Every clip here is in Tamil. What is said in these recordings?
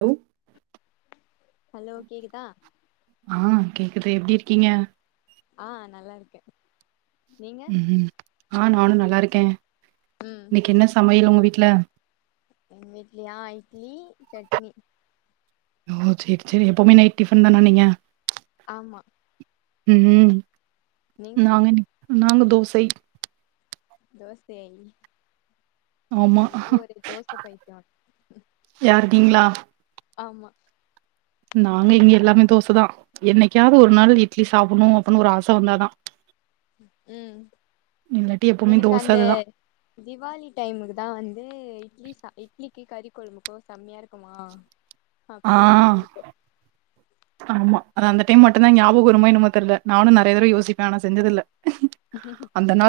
ஹலோ ஹலோ கேக்குதா ஆ கேக்குது எப்டி இருக்கீங்க ஆ நல்லா இருக்கே நீங்க உம் ஆ நானு நல்லா இருக்கே ம் இன்னைக்கு என்ன சமையல் உங்க வீட்ல இன்னக்கியா இட்லி சட்னி ஓ சேர் சேரி எப்பமே நைட் டிஃபன் தானா நீங்க ஆமா உம் நீங்க நாங்க இன் நாங்க தோசை தோசை ஆமா நா வந்து ஒரு தோச பைத்தியோ யாரு நீங்களா ஆமா நாங்க இங்க எல்லாமே தோசைதா என்னைக்காவது ஒரு நாள் இட்லி சாப்ணு அப்ன்னு ஒரு ஆச வந்தாதா உம் இல்லாட்டி எப்பவுமே எனக்கு தோச அந்த அதுதா திவாலி டைமுக்கு தான் வந்து இட்லி ச இட்லிக்கு கறி கொழபுக்கும் செம்மையா இருக்குமா ஆ அப்பதான் ரொம்ப புடிக்கும் ஆமா அது அந்த டைம் மட்டும்தான் ஞாபகம் வருமா தெரியல நானும் நிறைய தரம் யோசிப்பேன் ஆன செஞ்சதுல்ல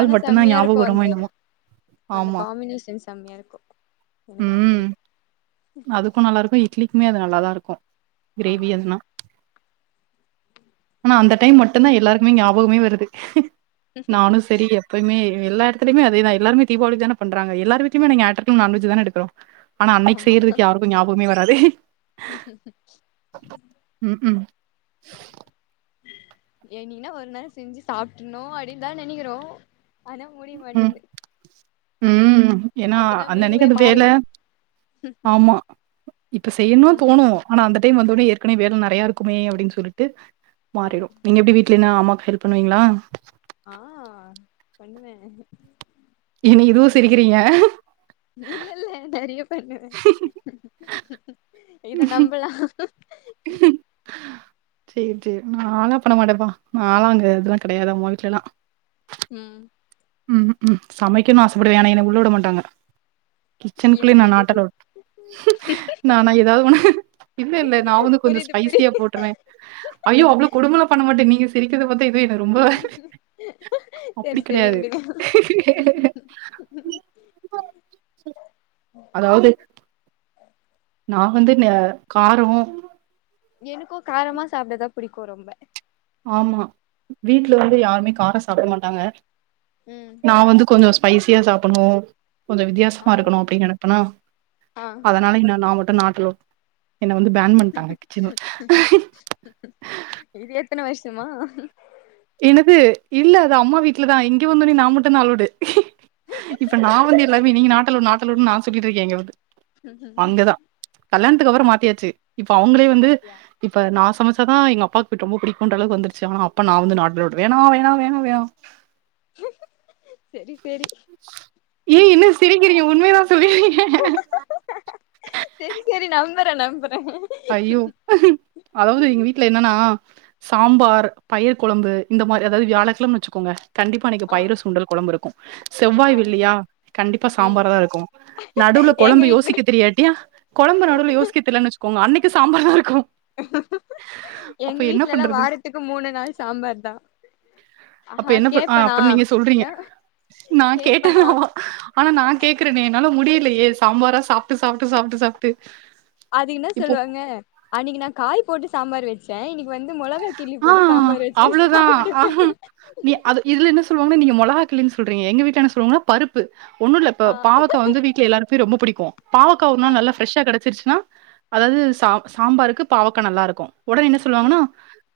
ஆனா செம்மியா இருக்கும் அந்த என்னமோ அந்த ஆமா காம்பினேஷன்ஸ் செம்மியா இருக்கும் எனக்கு ரொம்ப பிடிக்கும் அதுக்கும் நல்லா இருக்கும் இட்லிக்குமே அது நல்லாதான் இருக்கும் கிரேவி எதுனா ஆ ஆனா அந்த டைம் மட்டும் தான் எல்லாருக்குமே ஞாபகமே வருது நானும் சரி எப்பயுமே எல்லா எடத்தைதிலுமே அததே தீபாவளிக்கு தான் பண்றங்க எல்லாருவிட்லயும் ஞாயிற்றுகிழமை நான்வெஜ் தான் பண்ணறாங்க ஆனா அன்னைக்கு செய்யறதுக்கு யாருக்கும் ஞாபகமே வராது ம் ம் ம் ம் ஏ நீனா ஒரு நாளுளம் செஞ்சு சாப்பிடனும் அப்படின்னு தான் நினைக்கிறோம் ஆனா முடிய ம். மாட்டேந்து ம் ஏன்னா அப்பதா அந்தனைக்கு மெனுவே அது வேலை மாறிடுது ஆமா இப்ப செய்யணும் தோணும் ஆனா அந்த டைம் வந்த உடனே ஏற்கனவே வேலை நிறையா இருக்குமே அப்படின்னு சொல்லிட்டு ஆமா மாறிடும் நீங்க எப்படி வீட்டுல என்னா அம்மாக்கு ஹெல்ப் பண்ணுவீங்களா ஆ பண்ணுவேன் என்ன இதுவும் சிரிக்கிறீங்க இல்ல இல்ல நிறைய பண்ணுவேன் இதான் நம்பலாம் ம் சரி சரி நாளா பண்ண மாட்டேன்ப்பா நாளாம் அங்கே இதெலாம் கிடையாது அவங்க வீட்டலலாம் ம் ம் ம் சமைக்கணன்னனு ஆசைப்படுவேன் ஆனா என்ன உள்ளே விட மாட்டாங்க ஏ கிச்சனுக்குள்ளய நான் நாட் அலோடு நானான் ஏதாவது ஒண்ணு இல்ல இல்ல நான் வந்து கொஞ்சம் புரியுது ஸ்பைசியா புரியுது போட்டுறுவேன் ஐயோ அவ்வள கொடும்பல பண்ண மாட்டே மிஸ் [unintelligible] தெக்கிறது வந்து எதுவும் என சரி சரி கிடையாது. விடுங்க அதாவது நான் வந்து ந காரம் எனக்கும் காரமா சாப்பிடதா புடிக்கும் ரொம்ப ஆமா வீட்டுல வந்து யாருமே காரம் சாப்பிட மாட்டாங்க ம் நான் வந்து கொஞ்சொ ஸ்பைசியா சாப்பட்னு கொஞ்சொ ஆ வித்தியாசமா இருக்கணு அப்டி நெனப்பனா ஆ அதனால என்ன நா மட்டு நாட் அலோட் இது எத்தன வர்ஷமா என்னது இல்ல அது அம்மா வீட்லதா இங்க வந்தொனே நா மட்டுந் தா அளோடு இப்ப நா வந்து எல்லாமே நீங்க நாட்டலவ்டு நாட்டலவ்டுனு நா சொல்லிட்ருக்கே இங்கெ வந்து அங்கதா கல்யாணத்துக்கு அப்பறொ மாத்தியாச்சு இப்ப அவுங்களே வந்து அப்டியா இப்ப நா சமச்சா தா எங்க அப்பாக்கு ரொம்ப புடிக்குன்ற அளவுக்கு வந்துர்ச்சு ஆனா அப்ப நா வந்து நாட் அலோட் வேனா வேனா வேனா வேனா செரி செரி ஏ என்ன சிரிக்கிறீங்க உண்மையதா சொல்லி செரி செரி நம்புறே நம்புறே அய்யோ அதாவ்து எங்க வீட்டல என்னன்னா சாம்பார் பயிர் குழம்பு இந்த மாரி அதாவ்து வியாழக்கெழமன் வச்சுக்கோங்க கண்டிப்பா அன்னக்கி ஆ பயிறு சுண்டல் கொழம்பு இருக்கு ஆ செவ்வாய் வெள்ளியா கண்டிப்பா ம் சாம்பார் தா இருக்கு நடுவுல எங்க கொழம்பு வீட்ல யோசிக்க தெரியாட்டியா கொழம்பு நடுவுல யோசிக்க தெர்லன்னு வச்சுக்கோங்க அன்னைக்கு சாம்பார் தா இருக்கு எங்க வீட்லல்லா பண்றது? வாரத்துக்கு மூனு நாள் சாம்பார் தா அப்ப அஹா என்ன பண் அ கேப்பனா அப்ப நீங்க சொல்றீங்க. இன்ன நா கேட்டெனாவா ஆனா நா கேக்குறனே என்னால முடியலையே சாம்பாரா சாப்ட்டு சாப்ட்டு சாப்ட்டு சாப்ட்டு அது இன்ன இப்போ சொல்லுவாங்க அன்னக்கி நா காய் போட்டு சாம்பார் வெச்சே இன்னக்கி வந்து மொள கா கிள்ளி ஆ போட்டு சாம்பார் அவ்ளோதா வச்சுக்குறே நீ ஆ சாப்டு நீ அது இதுல என்ன சொல்லுவாங்கனா நீங்க மொளகா கிள்ளினு சொல்றீங்க எங்க வீட்ல என்ன சொல்லுவாங்க பருப் ப்பு ஒன்னு இல்ல இப்ப ஆ பாவக்கா வந்து வீட்ல எல்லாருக்மே ரொம்ப புடிக்கு பாவக்கா ஒரு ஆ நாள் நல்லா ஃப்ரெஷ்ஷா கெடச்சிருச்சுன்னா அதாவ்து சா சாம்பாருக்கு பாவக்கா நல்லா இருக்கு ஒடனே என்ன ம் சொல்லுவாங்கனா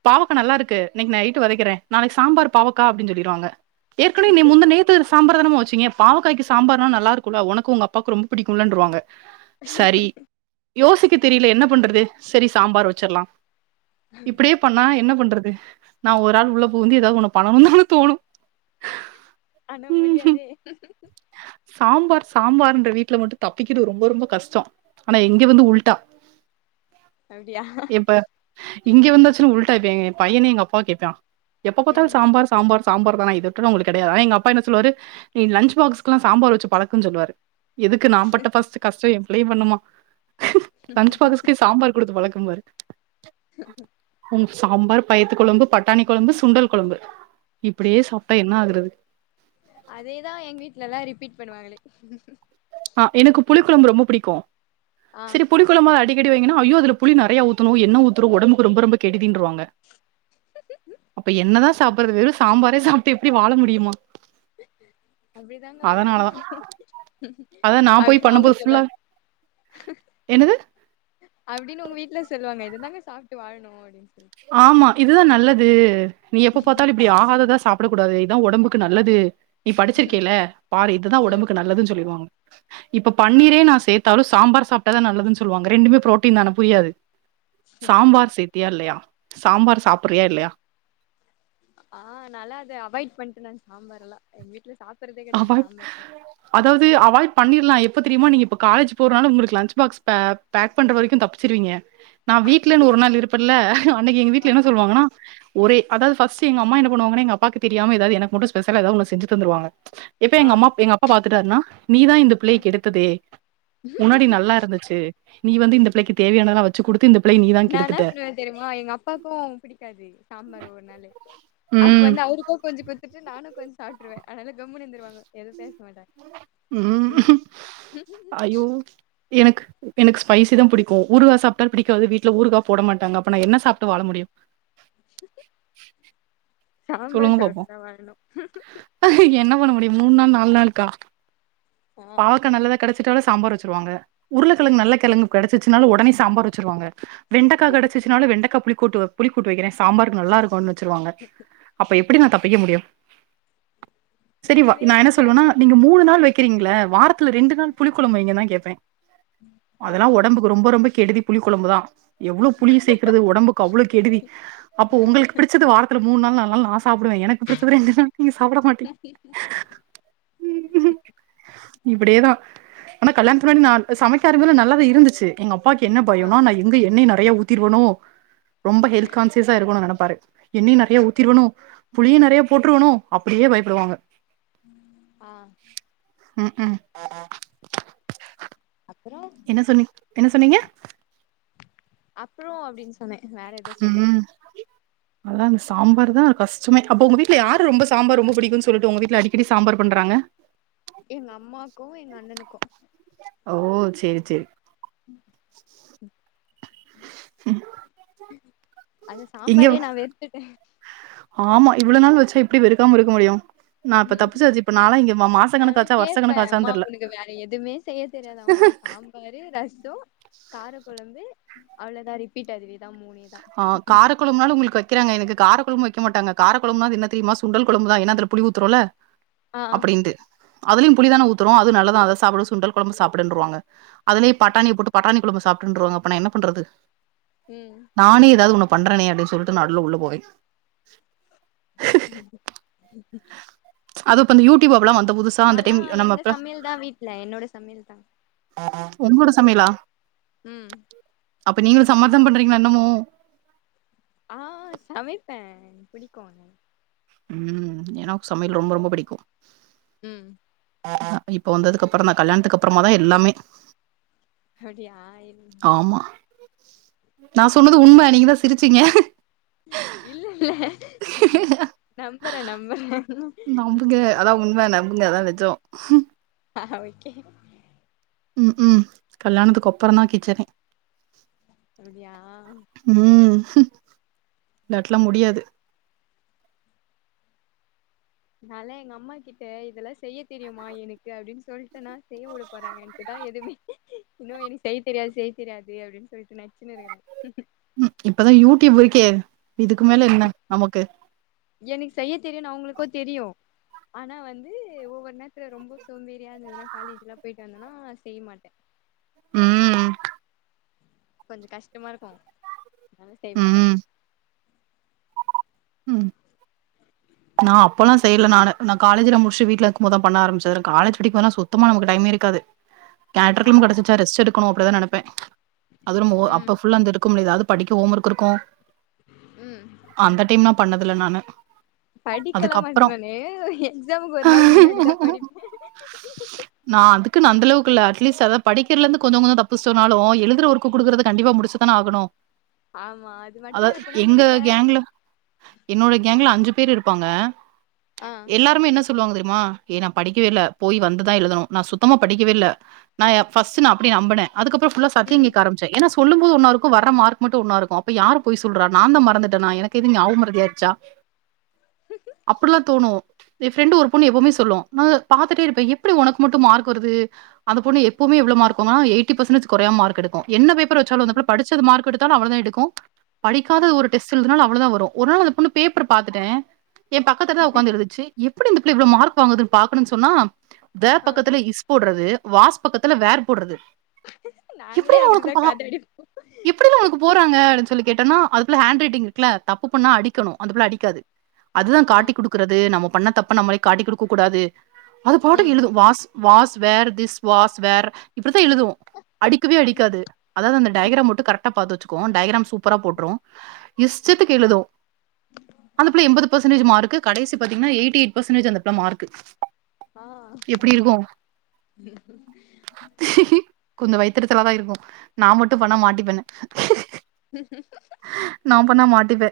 பாவக்கா நல்லாருக்கு இன்னக்கி நைட்டு வதக்கிறே நாளக்கி சாம்பார் பாவக்கா அப்டின்னு சொல்லிருவாங்க ஏற்கனே நே முந்து நேத் து சாம்பார் தானமா வச்சிங்க பாவக்காய்க்கு சாம்பார்னா நல்லா இருக்குல்ல ஒனக்கு ஒங்கப்பாக்கு ரொம்ப புடிக்குல்லன்ருவாங்க சரி யோசிக்க தெரியல என்ன பண்றது செரி சாம்பார் வச்சுர்லா இப்டியே பண்ணா என்ன பண்றது நா ஒரு ஆள் உள்ள புகுந்து ஏதாது ஒன்னு பண்ணனு தான தோணு ஆனா ம் முடியாதே சாம்பார் சாம்பார்ன்ற வீட்ல மட்டு தப்பிக்கிறது ரொம்ப ரொம்ப கஷ்டோ ஆனா இங்கெ வந்து உல்ட்டா அப்டியா இப்ப இங்கெ வந்தாச்சுனா உல்ட்டா இப்ப எங்க பையனே எங்க அப்பாவ கேப்பா எப்ப பாத்தாலு ம் சாம்பார் சாம்பார் சாம்பார் தானா இத விட்ட உங்ளுக் கெடையாதா எங்கப்பா என்ன சொல்லுவாரு நீ லன்ச் பாக்ஸ் க்குலா சாம்பார் வச்சு பழக்குன் சொல்லுவாரு எதுக்கு நா பட்ட ஃபர்ஸ்ட் கஷ்டோ எ பிள்ளயு பட்ணுமா லன்ச் பாக்ஸ்க்கே சாம்பார் குடுத்து பழக்கும்பாரு உங் சாம்பார் பயித்து கொழம்பு பட்டாணி கொழம்பு சுண்டல் கொழம்பு இப்டியே சாப்ட்டா என்ன ஆகுறது அதேதா எங்க வீட்லல்லா ரிப்பீட் பண்ணுவாங்களே ஆ எனக்கு புளி கொழம்பு ரொம்ப புடிக்கு ஆ செரி புளி கொழம்ப அடிக்கடி வைங்கன்னா ஐயோ அதுல புளி நெறைய ஊத்தணு எண்ண ஊத்துறோ ஒடம்புக்கு ரொம் ரொம்ப கெடிதின்ருவாங்க அப்ப என்னதா சாப்பட்றது வெறு சாம்பாரே சாப்ட்டு எப்டி வாழ முடியுமா அப்டிதாங்க வாழணு அதனாலதா அதா நா போய் அப்டினு அவங்க பண்ணும்போது ஃபுல்லா சொல்வாங்க என்னது அப்டினு உங்க வீட்ல சொல்லுவாங்க இததாங்க சாப்ட்டு வாழணு அப்டினு சொல்ட் ஆமா இதுதா நல்லது நீ எப்ப பாத்தாலு இப் ப்டி ஆகாததா சாப்டக்கூடாது இதா ஒடம்புக்கு நல்லது நீ படிச்சிருக்கேல பாரு இதுதா ம் ஒடம்புக்கு நல்லதுனு சொல்லிருவாங்க இப்ப பன்னீரே நா சேத் தாலு சாம்பார் சாப்ட்டாதா நல்லதுன்னு சொல்லுவாங்க ரெண்டுமே ப்ரோட்டீன் தான புரியாது சாம்பார் சே த்தியா இல்லையா சாம்பார் சாப்புறியா இல்லயா ஆ நாலா அது அவாய்ட் பண்ணிட்டேன சாம்பாரல்லா எங் வீட்ல சாப்பறதே கெடையாது அவாய் சாம்பார் அதாவ்து அவாய்ட் பண்ணிர்லா எப்போ தெரியுமா நீங்க இப்ப காலேஜ் போறனால உங்களுக்கு லஞ்ச் பாக்ஸ் பே பேக் பண்ற வரைக்கு தப்பிச்சிருவீங்க நா வீட்லன்னு ஒரு நாள் இருப்பன்ல அன்னைக்கு எங்க வீட்ல என்ன ஆமா சொல்லுவாங்கன்னா ஒரே அதாவ்து ஃபஸ்ட் எங்க அம்மா என்ன பண்ணுவங்கன்னா எங்கப்பாக்கு தெரியாம எதாது எனக்கு மட்டு ஸ்பெஷலா எதா ஒன்னு செஞ்சு தந்துருவாங்க இப்ப ஆ எங்க அம்மா எங்க அப்பா பாத்துட்டாருனா நீதா இந்த புள்ளய கெடுத்ததே முன்னாடி நல்லாருந்துச்சு நீ வந்து இந்த பிள்ளைக்கு தேவையானதுலா வச் ச்சு குடுத்து இந்த பிள்ளய நீ தான் நா என்ன கெடுத்துட்ட." பண்ணுவே தெரியுமா எங்க அப்பாக்கு பிடிக்காது சாம்பார் ஒவ்வொர் நாளு அப்ப ம். வந்து அவரு க்கு கொஞ்சோ குத்துட்டு நானு கொஞ்சோ சாப்ட்ருவே அதனால கம்முனு இருந்துருவாங்க எது பேச மாட்டா ம் அயோ எனக்கு எனக்கு ஸ்பைசி தா புடிக்கு ஊறுகா சாப்ட்டால் பிடிக்காது வீட்ல ஊறுகா போட மாட்டாங்க அப்பனா என்ன சாப்ட்டு வாழ முடியு சொல்லுங்க சாம்பார் பாப்போம். சாப்ட்டு தா வாழணு என்ன பண்ண முடியு மூன் நாள் நாலு நாள்க்கா ஆ பாவக்கா நல்லதா கெடைச்சுட்டாலு சாம்பார் வச்சுருவாங்க உருள கெழங்கு நல்ல கெழங்கு கெடைச்சுச்னாலு உடனே சாம்பார் வச்சுருவாங்க வெண்டக்கா கெடச்சுச்னாலு வெண்டக்கா புளிக்கூட்டு வ புளிக்கூட்டு வக்கிறே சாம்பார்க்கு நல்லாருக்குன்னு வச்சுருவாங்க அப்ப எப்டி நா தப்பிக்க முடியு சரிவா முடியவே நா என்ன சொல்வனா முடியாது நீங்க மூணு நாள் வை க்ரீங்கள வாரத்துல ரெண்டு நாள் புளி கொழம்பு வைங்கன்தா கேப்பே ஆ அதெல்லா ஒட டம்புக்கு ரொம்ப ரொம்ப கெடுதி புளி கொழம்புதா எவ்ளோ புளிய சேக்கிறது ஒடம்புக்கு அவ்ளோ கெடுதி அப்போ உங்களுக் புடிச்சது வாரத்துல மூணு நாள் நாலு நாள் சாப்புடுவே எனக்கு புடிச்சது ரெண்டு நாள் நீங்க சாப்பிட மாட்டீங் இப்டியேதா ஆனா கல்யாணத்துக்கு முன்னாடி நா சமைக்க ஆரம்பிக்கல நல்லாதா இருந்துச்சு எங்க அப்பாவுக்கு என்ன ஆ பயோனா நா எங்க எண்ணெய நெறைய ஊத்திருவனோ ரொம்ப ஹெல்த் கான்சியஸ்ஸா இருக்கோனு நெனப்பாரு எண்ணெய்யு நெறைய ஊத்திருவேன்னோ புளிய நெறைய போட்டுருவேன்னோ அப்டியே பயப்புடுவாங்க ஆ ம் ம் அப்பறோ என்ன சொன்னீ என்ன சொன்னீங்க அப்பறோ அப்டின் சொ ம் ம் அதா இந்த சாம்பார்தா ஒரு கஷ்டமே அப்ப உங்க வீட்ல யாரு ரொம்ப சாம்பார் ரொம்ப புடிக்குன்னு சொல்ட்டு உங்க வீட்ல அடிக்கடி சாம்பார் பண்றாங்க எங்க அம்மாக்கு எங்க அண்ணனுக்கு ஓ செரி செரி ம் ம் ம் அது இங்க சாம்பாரே நா வெறுத்துட்டே ஆமா இவ்ளோ நாள் வச்சா எப்டி வெறுக்காம இருக்க முடியு [inaudible] அதெல்லாம் கணக்காச்சா வருஷ கேப்பேன் கணக்காச்சான்னு அம்மா தெர்ல உனக்கு வேற எதுவுமே செய்ய தெரியாதமா சாம் பாரு ரசம் கார குழம்பு அவ்வளோதான் ரிப்பீட் அதுவே தான் மூணு ஆ கார குழம்புனாவது உங்களுக்கு வக்கிறாங்க எனக்கு கார குழம்பு வைக்க மாட்டங்க கார குழம்புனா என்ன தெரியுமா சுண்டல் குழம்பு தான் ஏனா புளி ஊத்துறோம்ல ஆ அப்படின்ட்டு அதுலயும் புளிதானே ஊத்துறோம் அது நல்லதான் அத சாப்பிட சுண்டல் குழம்பு சாப்பிடுன்றுவாங்க அதுலயும் பட்டாணி போட்டு பட்டாணி குழம்பு சாப்பிட்டுருவாங்க அப்பனா என்ன பண்றது உம் நானே ஏதாவது ஒன்னு பண்றேனே அப்படின்னு சொல்ட்டு நடுவுல உள்ள போவேன் உம் ம்க்கும் அது இப்ப அந்த யூடியூப் வந்த போது நாலாம் எங்க சமையல் தான் வீட்டுல என்னோட சமையல் தான் [inaudible] உன்னோட சமையலா உம் அப்ப நீங்களும் சம்மதம் பண்றீங்களா இன்னமும் ஆ சமைப்பேன் புடிக்கும் அதனால உம் ஏன்னா சமையல் ரொம்ப ரொம்ப புடிக்கும் ம் [inaudible] இப்ப வந்ததுக்கு அப்புறம் தான் கல்யாணத்துக்கு அப்பறமா தான் எல்லாமே அப்டியா இல் ஆமா நான் சொன்னது உண்மை நீங்கதான் சிரிச்சீங்க இல்ல இல்ல [inaudible] நம்புறேன் நம்புறேன் அலவு உண்மை நம்புங்க அதான் நெஜம் ஆ ஓகே உம் உம் கல்யாணத்துக்கு அப்புறம் தான் கிச்சனே அப்படியா உம் [inaudible] இல்லாட்லாம் முடியாது நானலாம் எங்க அம்மா கிட்ட இதெல்லாம் செய்ய தெரியுமா எனக்கு அப்படின்னு சொல்லிட்டு நான் செய்ய விட போறாங்கன்ட்டுதான் எதுவுமே இன்ன எனக்கு செய்ய தெரியாது செய்ய தெரியாது அப்டினு சொல்லிட்டு நச்சுன்னு இருக்கிற ம் இப்பதா யூடியூப் இருக்கே இதுக்கு மேல என்ன நமக்கு எனக்கு செய்ய தெரியுனு அவங்களுக்கு தெரியு ஆனா வந்து ஒவ்வொரு நேரத்துல ரொம்ப சோம்பேறியா இருந்ததுன்னா காலேஜ்லா போயிட்டு வந்தேன்னா செய்ய மாட்ட ம் கொஞ்ச கஷ்டமா இருக்கு அதா செய்ய மாட்ட ம் நா அப்பல்லா செய்ல நானு காலேஜ்ல முடிச்சிட்டு வீட்ல இருக்கு போது பண்ண ஆரமிச்சது காலேஜ் படிக்குபோது சுத்தமா நமக்கு டைமே இருக்காது ஆ ஆ ஞாயிற்றுக்கிழம கிடைச்சுதா ரெஸ்ட் எடுக்கணு அப்டிதா நெனைப்பே அது ம் அப்ப ஃபுல்ல அங்க எடுக்க முடியாது படிக்க ஓம் ஒர்க் இருக்கு ம் அந்த டைம்லா நா பண்ணதுல நானு படிக்கலா மாட்ன அதுக்கப்புறம் நானு எக்ஸாமுக்கு ஒரு நாள் முன்னாடிதா படிப்பே நா அதுக்கு அந்தளவுக்கு இல்ல அட்லிஸ்ட் படிக்கிறதுல இருந்து கொஞ்ச கொஞ்ச தப்பு சொன்னாலு எழுதுற ஒர்க் குடுக்றது கண்டிப்பா முடிச்சி தான ஆகணு ஆமா அது மட்டு அதாவது எப்பனா எங்க முடிப்பே கேங்க்ல என்னோட கேங்ல அஞ்சு பேர் இருப்பாங்க ஆ எல்லாருமே என்ன சொ சொல்லுவாங்க தெரியுமா ஏ நா படிக்கவே இல்ல போய் வந்துதா எழுதணு நா சுத்தமா படிக்கவே இல்ல நா ஃபஸ்ட் நா அப்டியே நம்பினே அதுக்கப்புற புல்லா சத்த ம் கேக்க ஆரம்பிச் சி ஏன்னா சொல்லுபோது ஒன்னா இருக்கு வர மார்க் மட்டு ஒன்னா இருக்கு அப்ப யார் பொய் சொல்றா நா தா மறந்துட்டேனா எனக்கு ஏது ஞாபகமறதியாச்சா [inaudible] அப்பல்லா தோணு என் ஃப்ரெண்டு ஒரு பொண்ணு எப்பவுமே சொல்லு பாத்துட்டே இருப்பே எப்டி உனக்கு மட்டு மார்க் வருது அந்த பொண்ணு எப்பவுமே எவ்ளோ மார்க் நா எய்ட்டி பர்சன்டேஜ் குறையாம மார்க் எடுக் என்ன பேப்பர் வச்சாலு ம் அந்தபுள்ள படிச்சது மார்க் எடுத்தாலு அந்த மார்க் தா எடுக்கு படிக்காத ம் ஒரு டெஸ்ட் எழுதுனாலு அவ்ளோதா வரு ஒரு நாள் அந்த பொண்ணு பேப்பர் பாத்துட்ட என் பக்கத்துள தா உட்காந்து எழுதுச்சு எப்டி இந்த புள்ள இவ்ளோ மார்க் வாங்குதுன்னு பாக்னுன்னு சொன்னா தே ஆ பக்கத்துல ஸ் போட்றது வாஸ் பக்கத்துல வேர் போட்றது நாங்களே அப்டிதா கத அடிப்போ எப்டிடா உனக்கு போறாங்க அப்டின்னு சொல்லி கேட்டோனா அதுக்குல்ல ஹேண்ட் ரைட்டிங் இருக்குல்ல தப்பு பண்ணா அடிக்கனு அந்த புள்ள அடிக்காது அதுதா ஆ காட்டி கொடுக்கறது நம்ம பண்ண தப்பு நம்மளே காட்டி கொடுக்க கூடாது அது பாட்டுக்கு ம் எழுது was was where this was where இப்டித்தா எழுது அடிக்கவே அடிக்காது அததா அந்த டயக்ராம் மட்டு கரெக்ட்டா பாத்து வெச்சிகு சூப்பரா போட்ரு இஷ்டத்துக்கு எழுது அந்த புள்ள எண்பது பர்சன்டேஜ் மார்க் கடைசி பாத்தீங்னா எயிட்டி எயிட் பர்சன்டேஜ் அந்த புள்ள மார்க் ஆ கொஞ்ச வைத்தரிச்சலாதா இருக்கு நா மட்டு பண்ணா மாட்டிப் பெண்ணு [inaudible] நா பண்ணா மாட்டிப்பே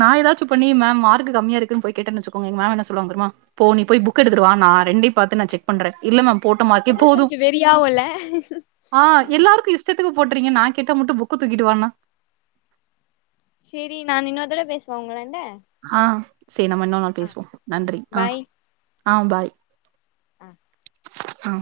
நா ஏதாச்சு பண்ணி மேம் மார்க் கம்மியா இருக்குன்னு போய் கேட்டேனு வச்சுக்கோயா எங்க மேம் என்ன சொல்லுவாங்க தெரியுமா போ நீ போய் புக் எடுத்துட்டு வா நா ரெண்டையு பாத்து நா செக் பண்ற இல்ல மேம் போட்டமாக்கி அப்பதா எப்போது கொஞ்சோ வெறியாவுல்ல அ எல்லார்க்கு இஸ் டத்துக்கு போட்றீங்க நா கேட்டா மட்டு புக்க தூக்கிட்டு வானா செரி நா இன்னொருதடவ பேசு வாங்குவேன்ல ஆ சரி நம்ம இன்னொரு நாள் பேசுவோ நன்றி ஆ பாய் ஆ பாய் ஆ ஆ